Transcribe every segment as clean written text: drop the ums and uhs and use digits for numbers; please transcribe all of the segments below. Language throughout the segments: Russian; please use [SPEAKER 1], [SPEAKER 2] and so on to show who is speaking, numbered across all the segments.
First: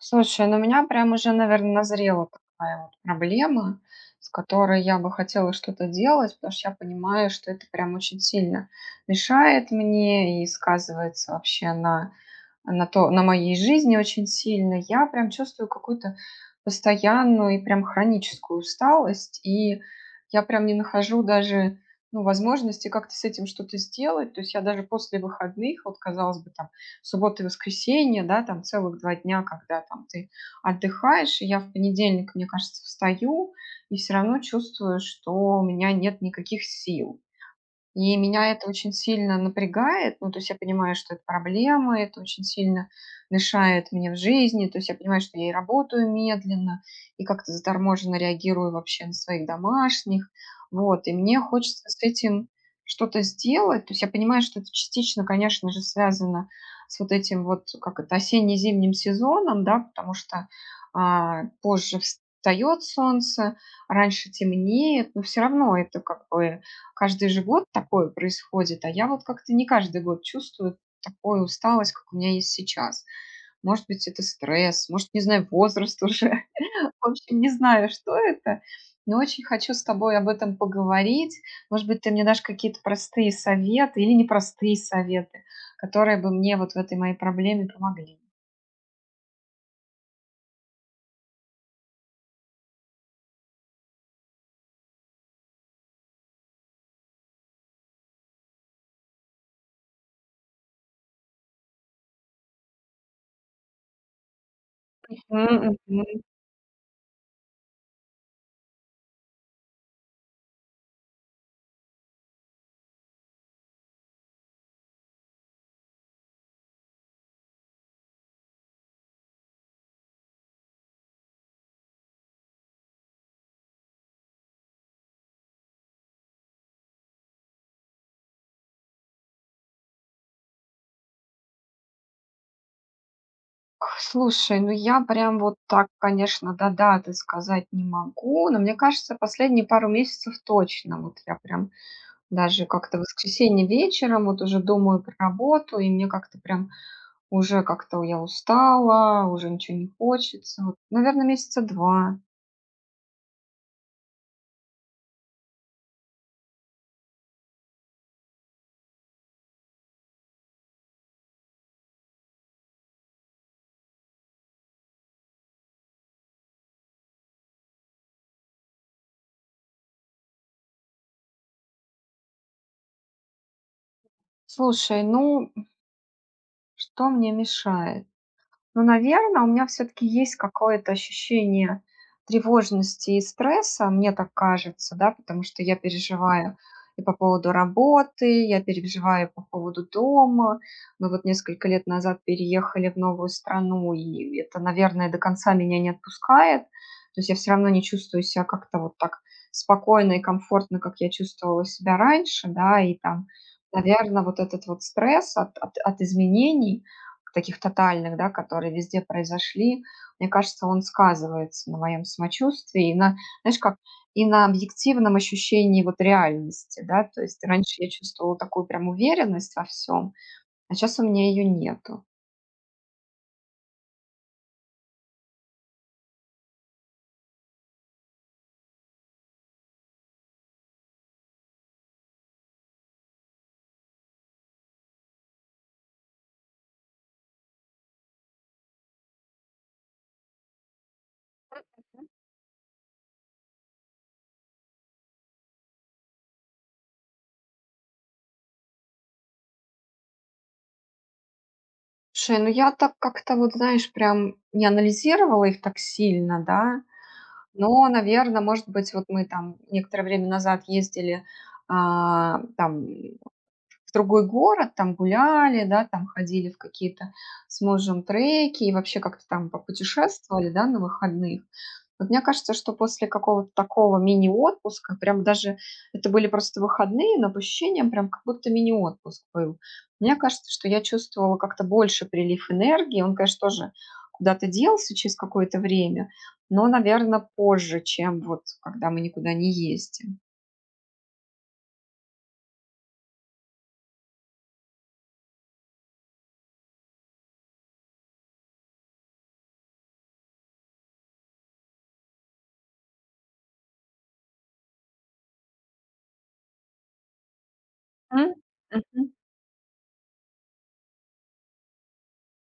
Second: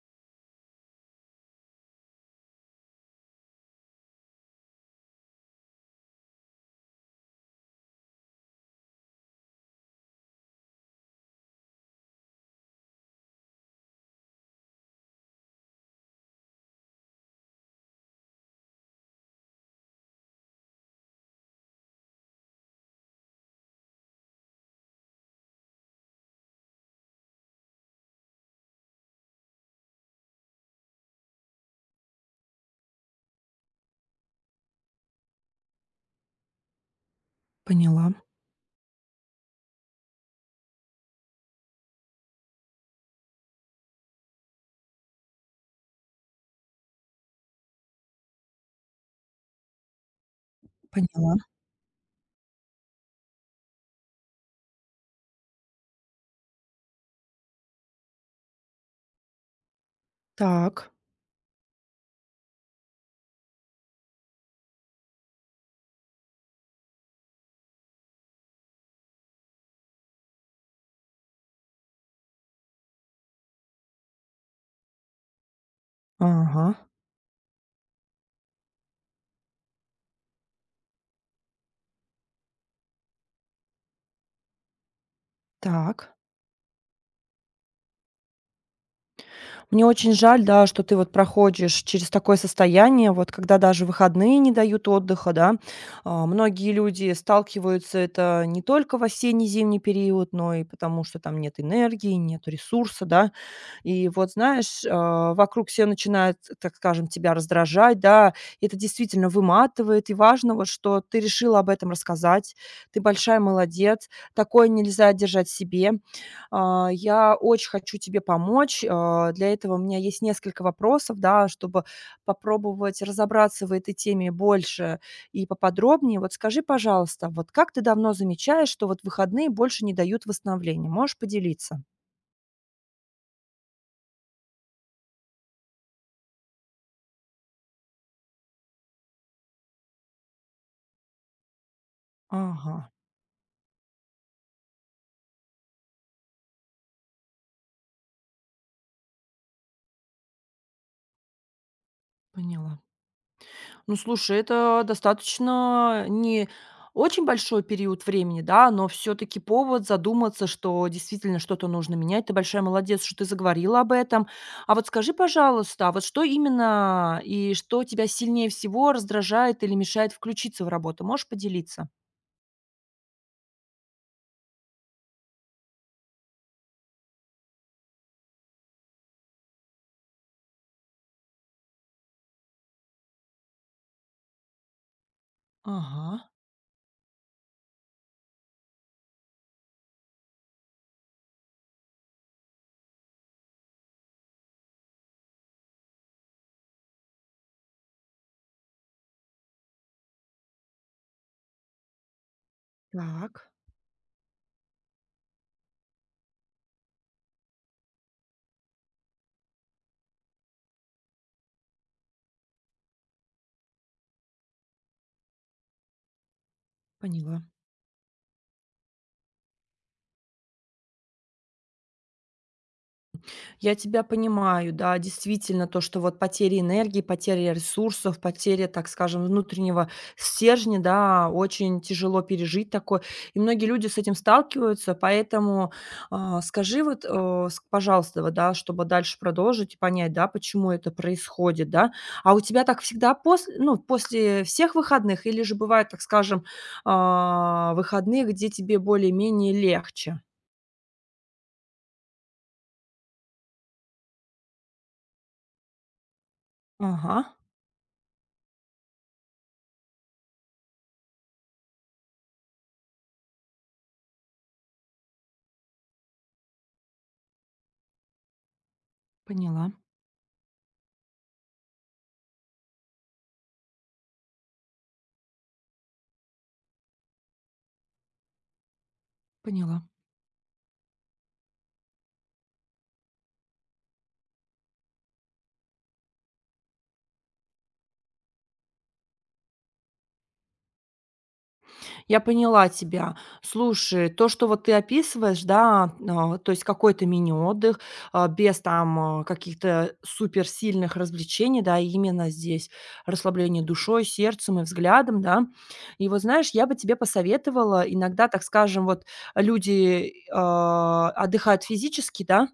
[SPEAKER 1] Слушай, ну у меня прям уже, наверное, назрела такая вот проблема, с которой я бы хотела что-то делать, потому что я понимаю, что это прям очень сильно мешает мне и сказывается вообще на моей жизни очень сильно, я прям чувствую какую-то постоянную и прям хроническую усталость, и я прям не нахожу даже, ну, возможности как-то с этим что-то сделать. То есть я даже после выходных, вот, казалось бы, там, суббота и воскресенье, да, там целых 2 дня, когда там ты отдыхаешь, и я в понедельник, мне кажется, встаю, и все равно чувствую, что у меня нет никаких сил.
[SPEAKER 2] Поняла,
[SPEAKER 1] И меня это очень сильно напрягает. Ну, то есть я понимаю, что это проблема, это очень сильно мешает мне в жизни. То есть я понимаю, что я и работаю медленно, и как-то заторможенно реагирую вообще на своих домашних. Вот, и
[SPEAKER 2] поняла.
[SPEAKER 1] мне хочется с этим что-то сделать. То есть я понимаю, что это частично, конечно же, связано с вот этим вот, как это, осенне-зимним сезоном, да, потому что
[SPEAKER 2] Так.
[SPEAKER 1] позже встает солнце, раньше темнеет, но все равно это как бы каждый же год такое происходит, а я вот как-то не каждый год чувствую такую усталость, как у меня есть сейчас. Может быть, это стресс, может, не знаю, возраст уже.
[SPEAKER 2] Ага.
[SPEAKER 1] В общем, не знаю, что это. Но очень хочу с тобой об этом поговорить. Может быть, ты мне дашь какие-то простые советы или непростые советы,
[SPEAKER 2] Так.
[SPEAKER 1] которые бы мне вот в этой моей проблеме помогли.
[SPEAKER 2] Мне очень жаль, да, что ты вот проходишь через такое состояние, вот когда даже выходные не дают отдыха, да. А, многие люди сталкиваются это не только в осенне-зимний период, но и потому, что там нет энергии, нет ресурса, да. И вот, знаешь, а, вокруг
[SPEAKER 1] Мгм,
[SPEAKER 2] все
[SPEAKER 1] мгм.
[SPEAKER 2] начинают, так скажем, тебя раздражать, да. И это действительно выматывает, и важно вот, что ты решила об этом рассказать, ты большая молодец, такое нельзя держать себе. А, я очень хочу тебе помочь. А, для этого у меня есть несколько вопросов, да, чтобы попробовать разобраться в этой теме больше и поподробнее. Вот скажи, пожалуйста, вот как ты давно замечаешь, что вот выходные больше не дают восстановления? Можешь поделиться?
[SPEAKER 1] Слушай, ну я прям вот так, конечно, до даты сказать не могу, но мне кажется, последние пару месяцев точно. Вот я прям даже
[SPEAKER 2] Ага,
[SPEAKER 1] как-то в воскресенье вечером вот уже думаю про работу, и мне как-то прям уже как-то я устала, уже ничего не хочется. Вот, наверное, месяца два.
[SPEAKER 2] поняла. Ну, слушай, это достаточно не очень большой период времени, да, но все-таки повод задуматься, что действительно что-то нужно менять. Ты большая молодец, что ты заговорила об этом. А вот скажи, пожалуйста, а вот что именно и что тебя сильнее всего раздражает или мешает включиться в работу? Можешь поделиться?
[SPEAKER 1] Слушай, ну что мне мешает? Но, наверное, у меня все таки есть какое-то ощущение тревожности и стресса, мне так кажется, да, потому что я
[SPEAKER 2] Ага.
[SPEAKER 1] переживаю и по поводу работы, я переживаю по поводу дома. Мы вот несколько лет назад переехали в новую страну, и это, наверное, до конца меня не отпускает. То есть я все равно не чувствую себя как-то вот так спокойно и комфортно, как я чувствовала себя раньше, да. И там,
[SPEAKER 2] Так.
[SPEAKER 1] наверное, вот этот вот стресс от изменений, таких тотальных, да, которые везде произошли, мне кажется, он сказывается на моем самочувствии и на, знаешь, как и на объективном ощущении вот реальности, да, то
[SPEAKER 2] Поняла.
[SPEAKER 1] есть раньше я чувствовала такую прям уверенность во всем, а сейчас у меня ее нету.
[SPEAKER 2] Я тебя понимаю, да, действительно, то, что вот потеря энергии, потеря ресурсов, потеря, так скажем, внутреннего стержня, да, очень тяжело пережить такое. И многие люди с этим сталкиваются, поэтому а, скажи вот, пожалуйста, вот, да, чтобы дальше продолжить и понять, да, почему это происходит, да. А у тебя так всегда после, ну, после всех выходных или же бывают, так скажем, а, выходные, где тебе более-менее легче?
[SPEAKER 1] Слушай, ну я так как-то вот, знаешь, прям не анализировала их так сильно, да,
[SPEAKER 2] Ага,
[SPEAKER 1] но, наверное, может быть, вот мы там некоторое время назад ездили там в другой город, там гуляли, да, там ходили в какие-то с мужем треки и вообще как-то там
[SPEAKER 2] поняла,
[SPEAKER 1] попутешествовали, да, на выходных. Вот мне кажется, что после какого-то такого мини-отпуска, прям даже это были просто выходные, но по ощущениям прям как будто мини-отпуск был.
[SPEAKER 2] поняла.
[SPEAKER 1] Мне кажется, что я чувствовала как-то больше прилив энергии. Он, конечно, тоже куда-то делся через какое-то время, но, наверное, позже, чем вот когда мы никуда не ездим.
[SPEAKER 2] Я поняла тебя. Слушай, то, что вот ты описываешь, да, а, то есть какой-то мини-отдых, а, без там а, каких-то суперсильных развлечений, да, именно здесь расслабление душой, сердцем и взглядом, да. И вот знаешь, я бы тебе посоветовала иногда,
[SPEAKER 1] М,
[SPEAKER 2] так скажем, вот
[SPEAKER 1] мгм.
[SPEAKER 2] люди а, отдыхают физически, да,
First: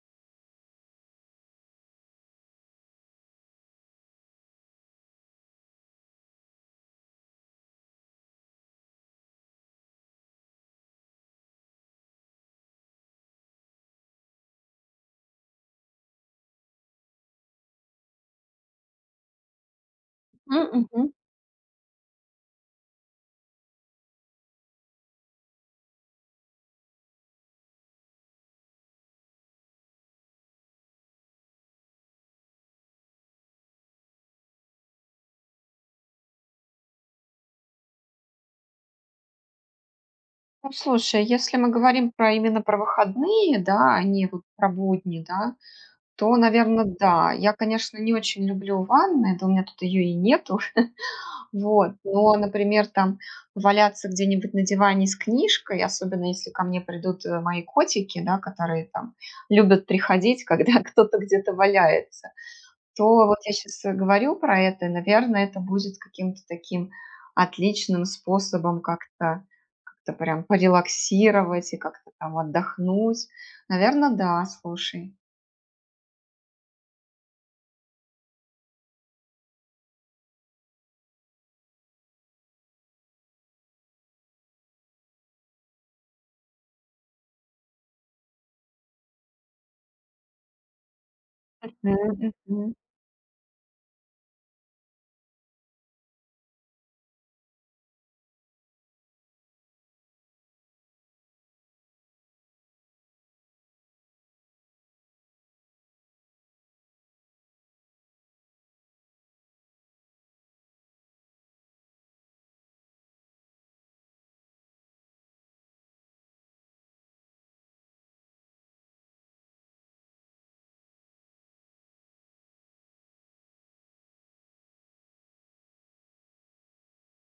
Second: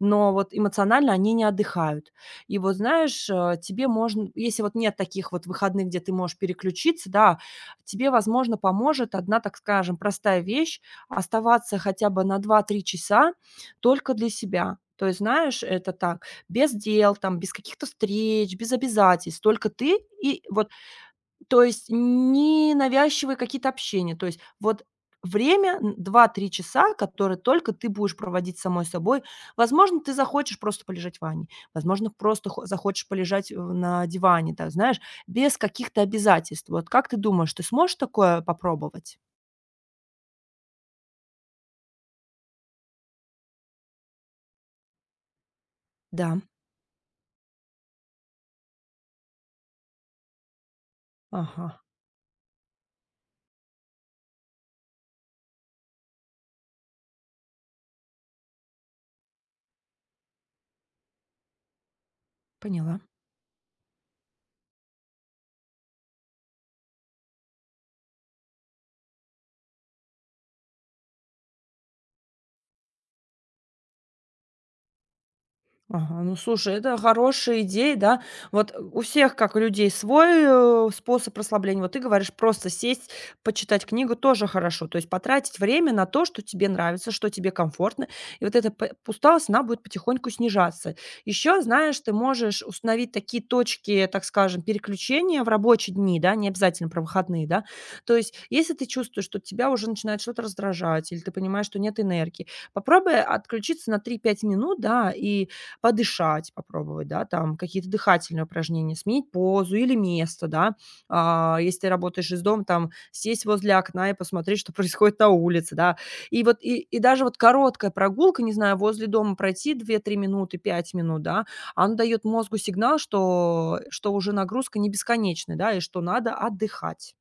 [SPEAKER 2] но вот эмоционально они не отдыхают. И вот знаешь, тебе можно, если вот нет таких вот выходных, где ты можешь переключиться, да, тебе, возможно, поможет одна, так скажем, простая вещь: оставаться хотя бы на два-три часа только для себя. То есть, знаешь, это так, без дел, там, без каких-то встреч, без обязательств. Только ты и
[SPEAKER 1] М,
[SPEAKER 2] вот
[SPEAKER 1] мгм.
[SPEAKER 2] то есть не навязчивые какие-то общения. То есть вот время н 2-3 часа, которые только ты будешь проводить с самой собой. Возможно, ты захочешь просто полежать в ванне, возможно, просто хо захочешь полежать в на диване, так знаешь, без каких-то обязательств. Вот как ты думаешь, ты сможешь такое попробовать?
[SPEAKER 1] Ну, слушай, если мы говорим про именно про выходные, да, а не вот про будни, да,
[SPEAKER 2] Да,
[SPEAKER 1] то, наверное, да. Я, конечно, не очень люблю ванны, да у меня тут ее и нету.
[SPEAKER 2] ага,
[SPEAKER 1] Вот, но, например, там валяться где-нибудь на диване с книжкой, особенно если ко мне придут, мои котики, да, которые там любят приходить, когда кто-то где-то валяется,
[SPEAKER 2] поняла.
[SPEAKER 1] то вот я сейчас говорю про это, и, наверное, это будет каким-то таким отличным способом как-то прям порелаксировать и как-то там отдохнуть. Наверное, да, слушай.
[SPEAKER 2] Ага, ну слушай, это хорошая идея, да. Вот у всех, как у людей, свой способ расслабления. Вот ты говоришь, просто сесть, почитать книгу тоже хорошо. То есть потратить время на то, что тебе нравится, что тебе комфортно. И вот эта усталость, она будет потихоньку снижаться. Еще, знаешь, ты
[SPEAKER 1] Мгм,
[SPEAKER 2] можешь
[SPEAKER 1] мгм.
[SPEAKER 2] установить такие точки, так скажем, переключения в рабочие дни, да, не обязательно про выходные, да. То есть если ты чувствуешь, что тебя уже начинает что-то раздражать, или ты понимаешь, что нет энергии, попробуй отключиться на три-пять минут, да, и подышать, попробовать, да, там какие-то дыхательные упражнения, сменить позу или место, да. А, если ты работаешь из дома, там сесть возле окна и посмотреть, что происходит на улице, да. И вот и даже вот короткая прогулка, не знаю, возле дома пройти две-три минуты, 5 минут, да, она дает мозгу сигнал, что уже нагрузка не бесконечная, да, и что надо отдыхать.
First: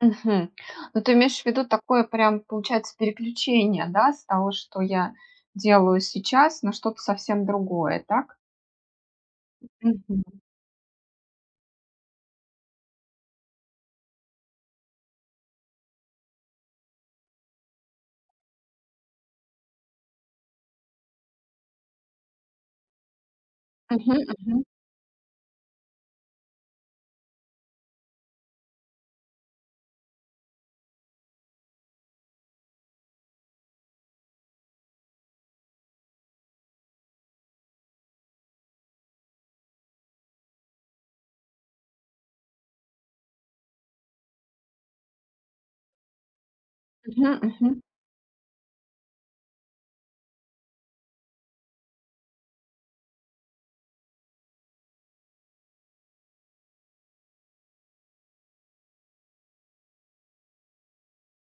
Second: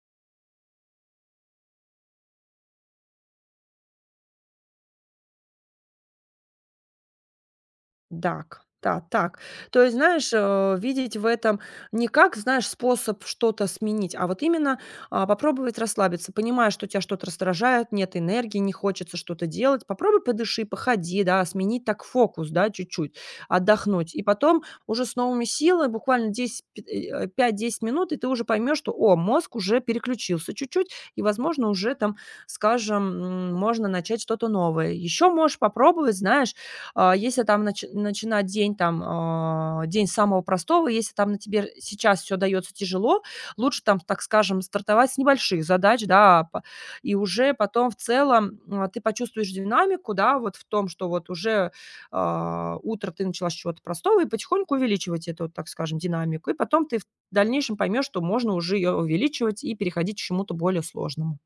[SPEAKER 1] Мгм. Ну, ты имеешь в виду такое прям, получается, переключение, да, с того, что я делаю сейчас, на что-то совсем другое, так?
[SPEAKER 2] Дак. Да, так. То есть,
[SPEAKER 1] Мгм.
[SPEAKER 2] знаешь, видеть в этом не как, знаешь, способ что-то сменить, а вот именно, а, попробовать расслабиться, понимая, что тебя что-то раздражает, нет энергии, не хочется что-то делать. Попробуй подыши, походи, да, сменить так фокус, да, чуть-чуть, отдохнуть.
[SPEAKER 1] Мгм,
[SPEAKER 2] И
[SPEAKER 1] мгм,
[SPEAKER 2] потом уже с новыми силами, буквально 5-10 минут, и ты уже поймешь, что, о, мозг уже переключился чуть-чуть, и, возможно, уже там, скажем, можно начать что-то новое. Еще можешь попробовать, знаешь, а, если там начинать день там, а, день самого простого, если там на тебе сейчас все дается тяжело, лучше там, так скажем, стартовать с небольших задач, да, па и
[SPEAKER 1] мгм,
[SPEAKER 2] уже
[SPEAKER 1] мгм.
[SPEAKER 2] потом в целом, ты почувствуешь динамику, да, вот в том, что вот уже, а, утро ты начала с чего-то простого и потихоньку увеличивать эту, так скажем, динамику. И потом ты в дальнейшем поймешь, что можно уже ее увеличивать и переходить к чему-то более сложному.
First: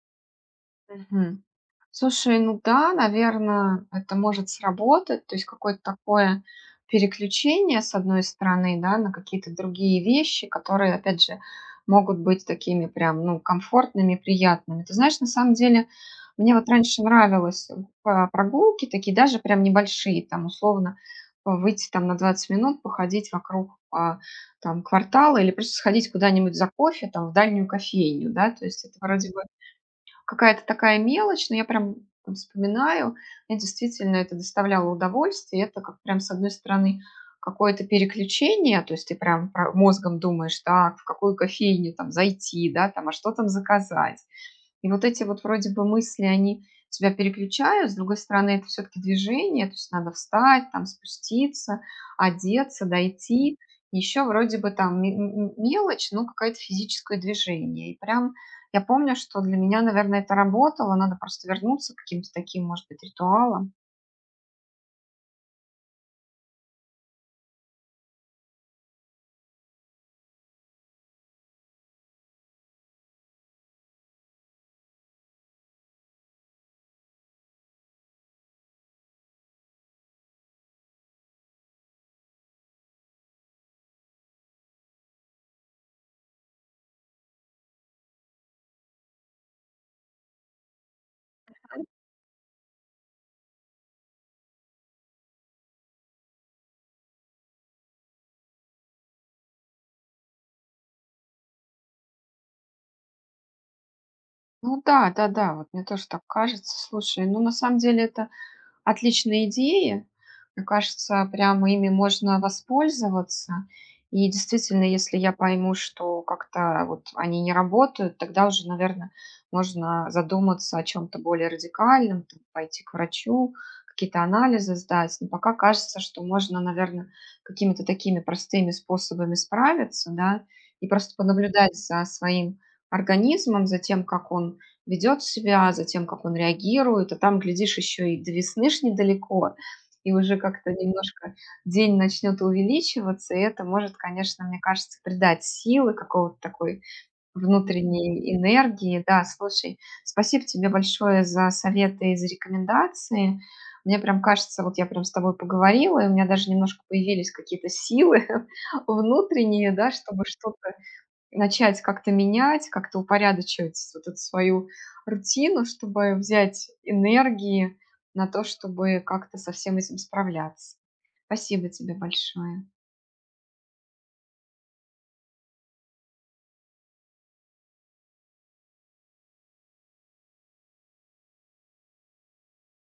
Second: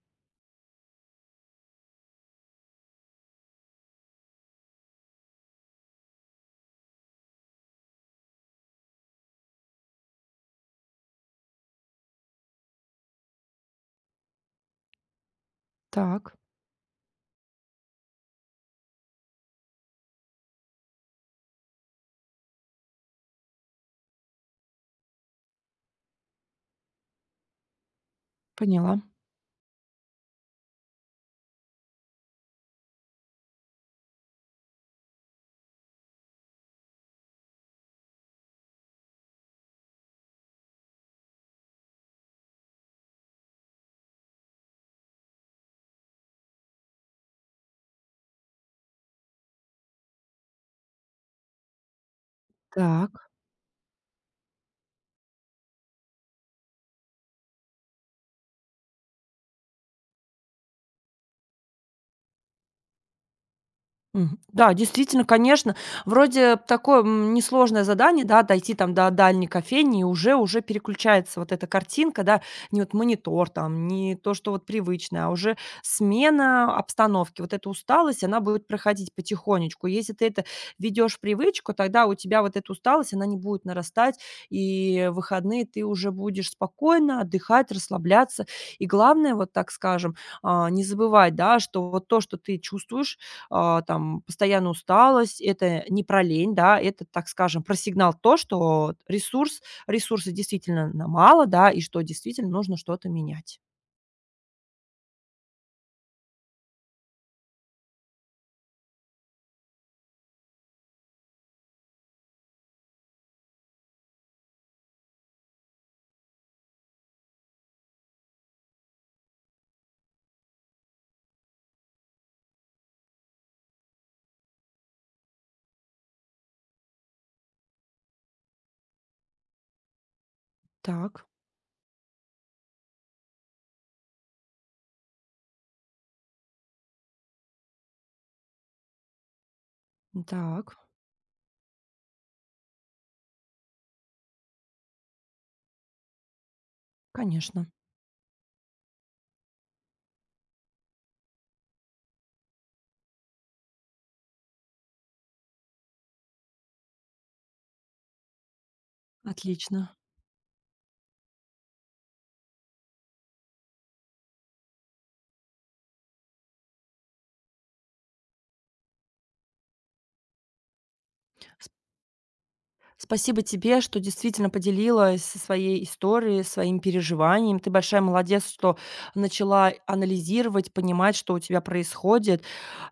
[SPEAKER 1] Мгм. Слушай, ну да, наверное, это может сработать. То есть какое-то такое переключение, с одной стороны, да, на какие-то другие вещи, которые, опять же, могут быть такими прям, ну, комфортными, приятными. Ты знаешь, на самом деле,
[SPEAKER 2] Так,
[SPEAKER 1] мне вот раньше нравилось, по прогулки такие, даже прям небольшие, там, условно, а, выйти там на 20 минут, походить вокруг, там, квартала или просто сходить куда-нибудь за кофе, там, в дальнюю кофейню, да. То есть это
[SPEAKER 2] поняла.
[SPEAKER 1] вроде бы какая-то такая мелочь, но я прям там вспоминаю, мне действительно это доставляло удовольствие. Это как прям, с одной стороны, какое-то переключение, то есть ты прям мозгом думаешь, так, в какую кофейню там зайти, да, там, а что там заказать. И вот эти вот вроде бы мысли, они тебя переключают, с другой стороны, это все-таки движение, то есть надо встать, там спуститься, одеться,
[SPEAKER 2] Так.
[SPEAKER 1] дойти. Еще вроде бы там мелочь, но какое-то физическое движение. И прям я помню, что для меня, наверное, это работало, надо просто вернуться к каким-то таким, может быть, ритуалам.
[SPEAKER 2] Мгм. Да, действительно, конечно, вроде б такое, несложное задание, да, дойти там до дальней кофейни, и уже переключается вот эта картинка, да. Не вот монитор там, не то, что вот привычное, а уже смена обстановки. Вот эта усталость, она будет проходить потихонечку. Если ты это ведешь в привычку, тогда у тебя вот эта усталость, она не будет нарастать, и в выходные ты уже будешь спокойно отдыхать, расслабляться. И главное, вот так скажем, а, не забывать, да, что вот то, что ты чувствуешь, а, там постоянно усталость. Это не про лень, да, это, так скажем, про сигнал то, что ресурс ресурса действительно на мало, да, и что действительно нужно что-то менять.
[SPEAKER 1] Ну да, да, да, вот мне тоже так кажется. Слушай, ну на самом деле это отличные идеи. Мне кажется, прямо ими можно воспользоваться. И действительно, если я пойму, что как-то вот они не работают, тогда уже, наверное, можно задуматься о чем-то более радикальном, там, пойти к врачу, какие-то анализы сдать. Но пока кажется, что можно, наверное, какими-то такими простыми способами справиться, да, и просто
[SPEAKER 2] Так,
[SPEAKER 1] понаблюдать за своим организмом, за тем, как он ведет себя, за тем, как он реагирует, а там, глядишь, еще и до весны ж недалеко, и уже как-то
[SPEAKER 2] так,
[SPEAKER 1] немножко день начнет увеличиваться, и это может, конечно, мне кажется, придать силы, какого-то такой
[SPEAKER 2] конечно.
[SPEAKER 1] внутренней энергии. Да, слушай, спасибо тебе большое за советы и за рекомендации. Мне прям кажется, вот я прям с тобой поговорила, и у меня даже немножко появились какие-то силы внутренние, да,
[SPEAKER 2] Отлично.
[SPEAKER 1] чтобы что-то начать как-то менять, как-то упорядочивать вот эту свою рутину, чтобы взять энергии на то, чтобы как-то со всем этим справляться. Спасибо тебе большое.
[SPEAKER 2] Спасибо тебе, что действительно поделилась со своей историей, своим переживанием. Ты большая молодец, что начала анализировать, понимать, что у тебя происходит.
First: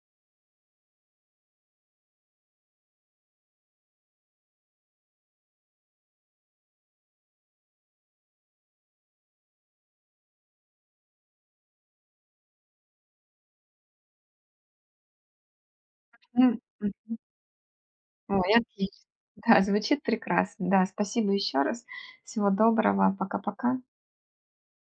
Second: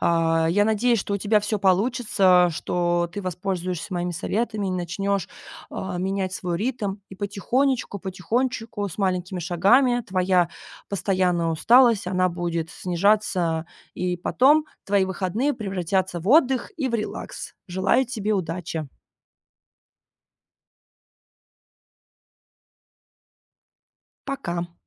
[SPEAKER 2] А, я надеюсь, что у тебя все получится, что ты воспользуешься моими советами начнешь, а, менять свой ритм. И потихонечку, потихонечку, с маленькими шагами твоя постоянная усталость, она будет снижаться, и потом твои выходные превратятся в
[SPEAKER 1] М,
[SPEAKER 2] отдых и в
[SPEAKER 1] м.
[SPEAKER 2] релакс. Желаю тебе
[SPEAKER 1] Ой,
[SPEAKER 2] удачи.
[SPEAKER 1] отлично. Да, звучит прекрасно. Да, спасибо еще раз. Всего доброго. Пока-пока.
[SPEAKER 2] Пока.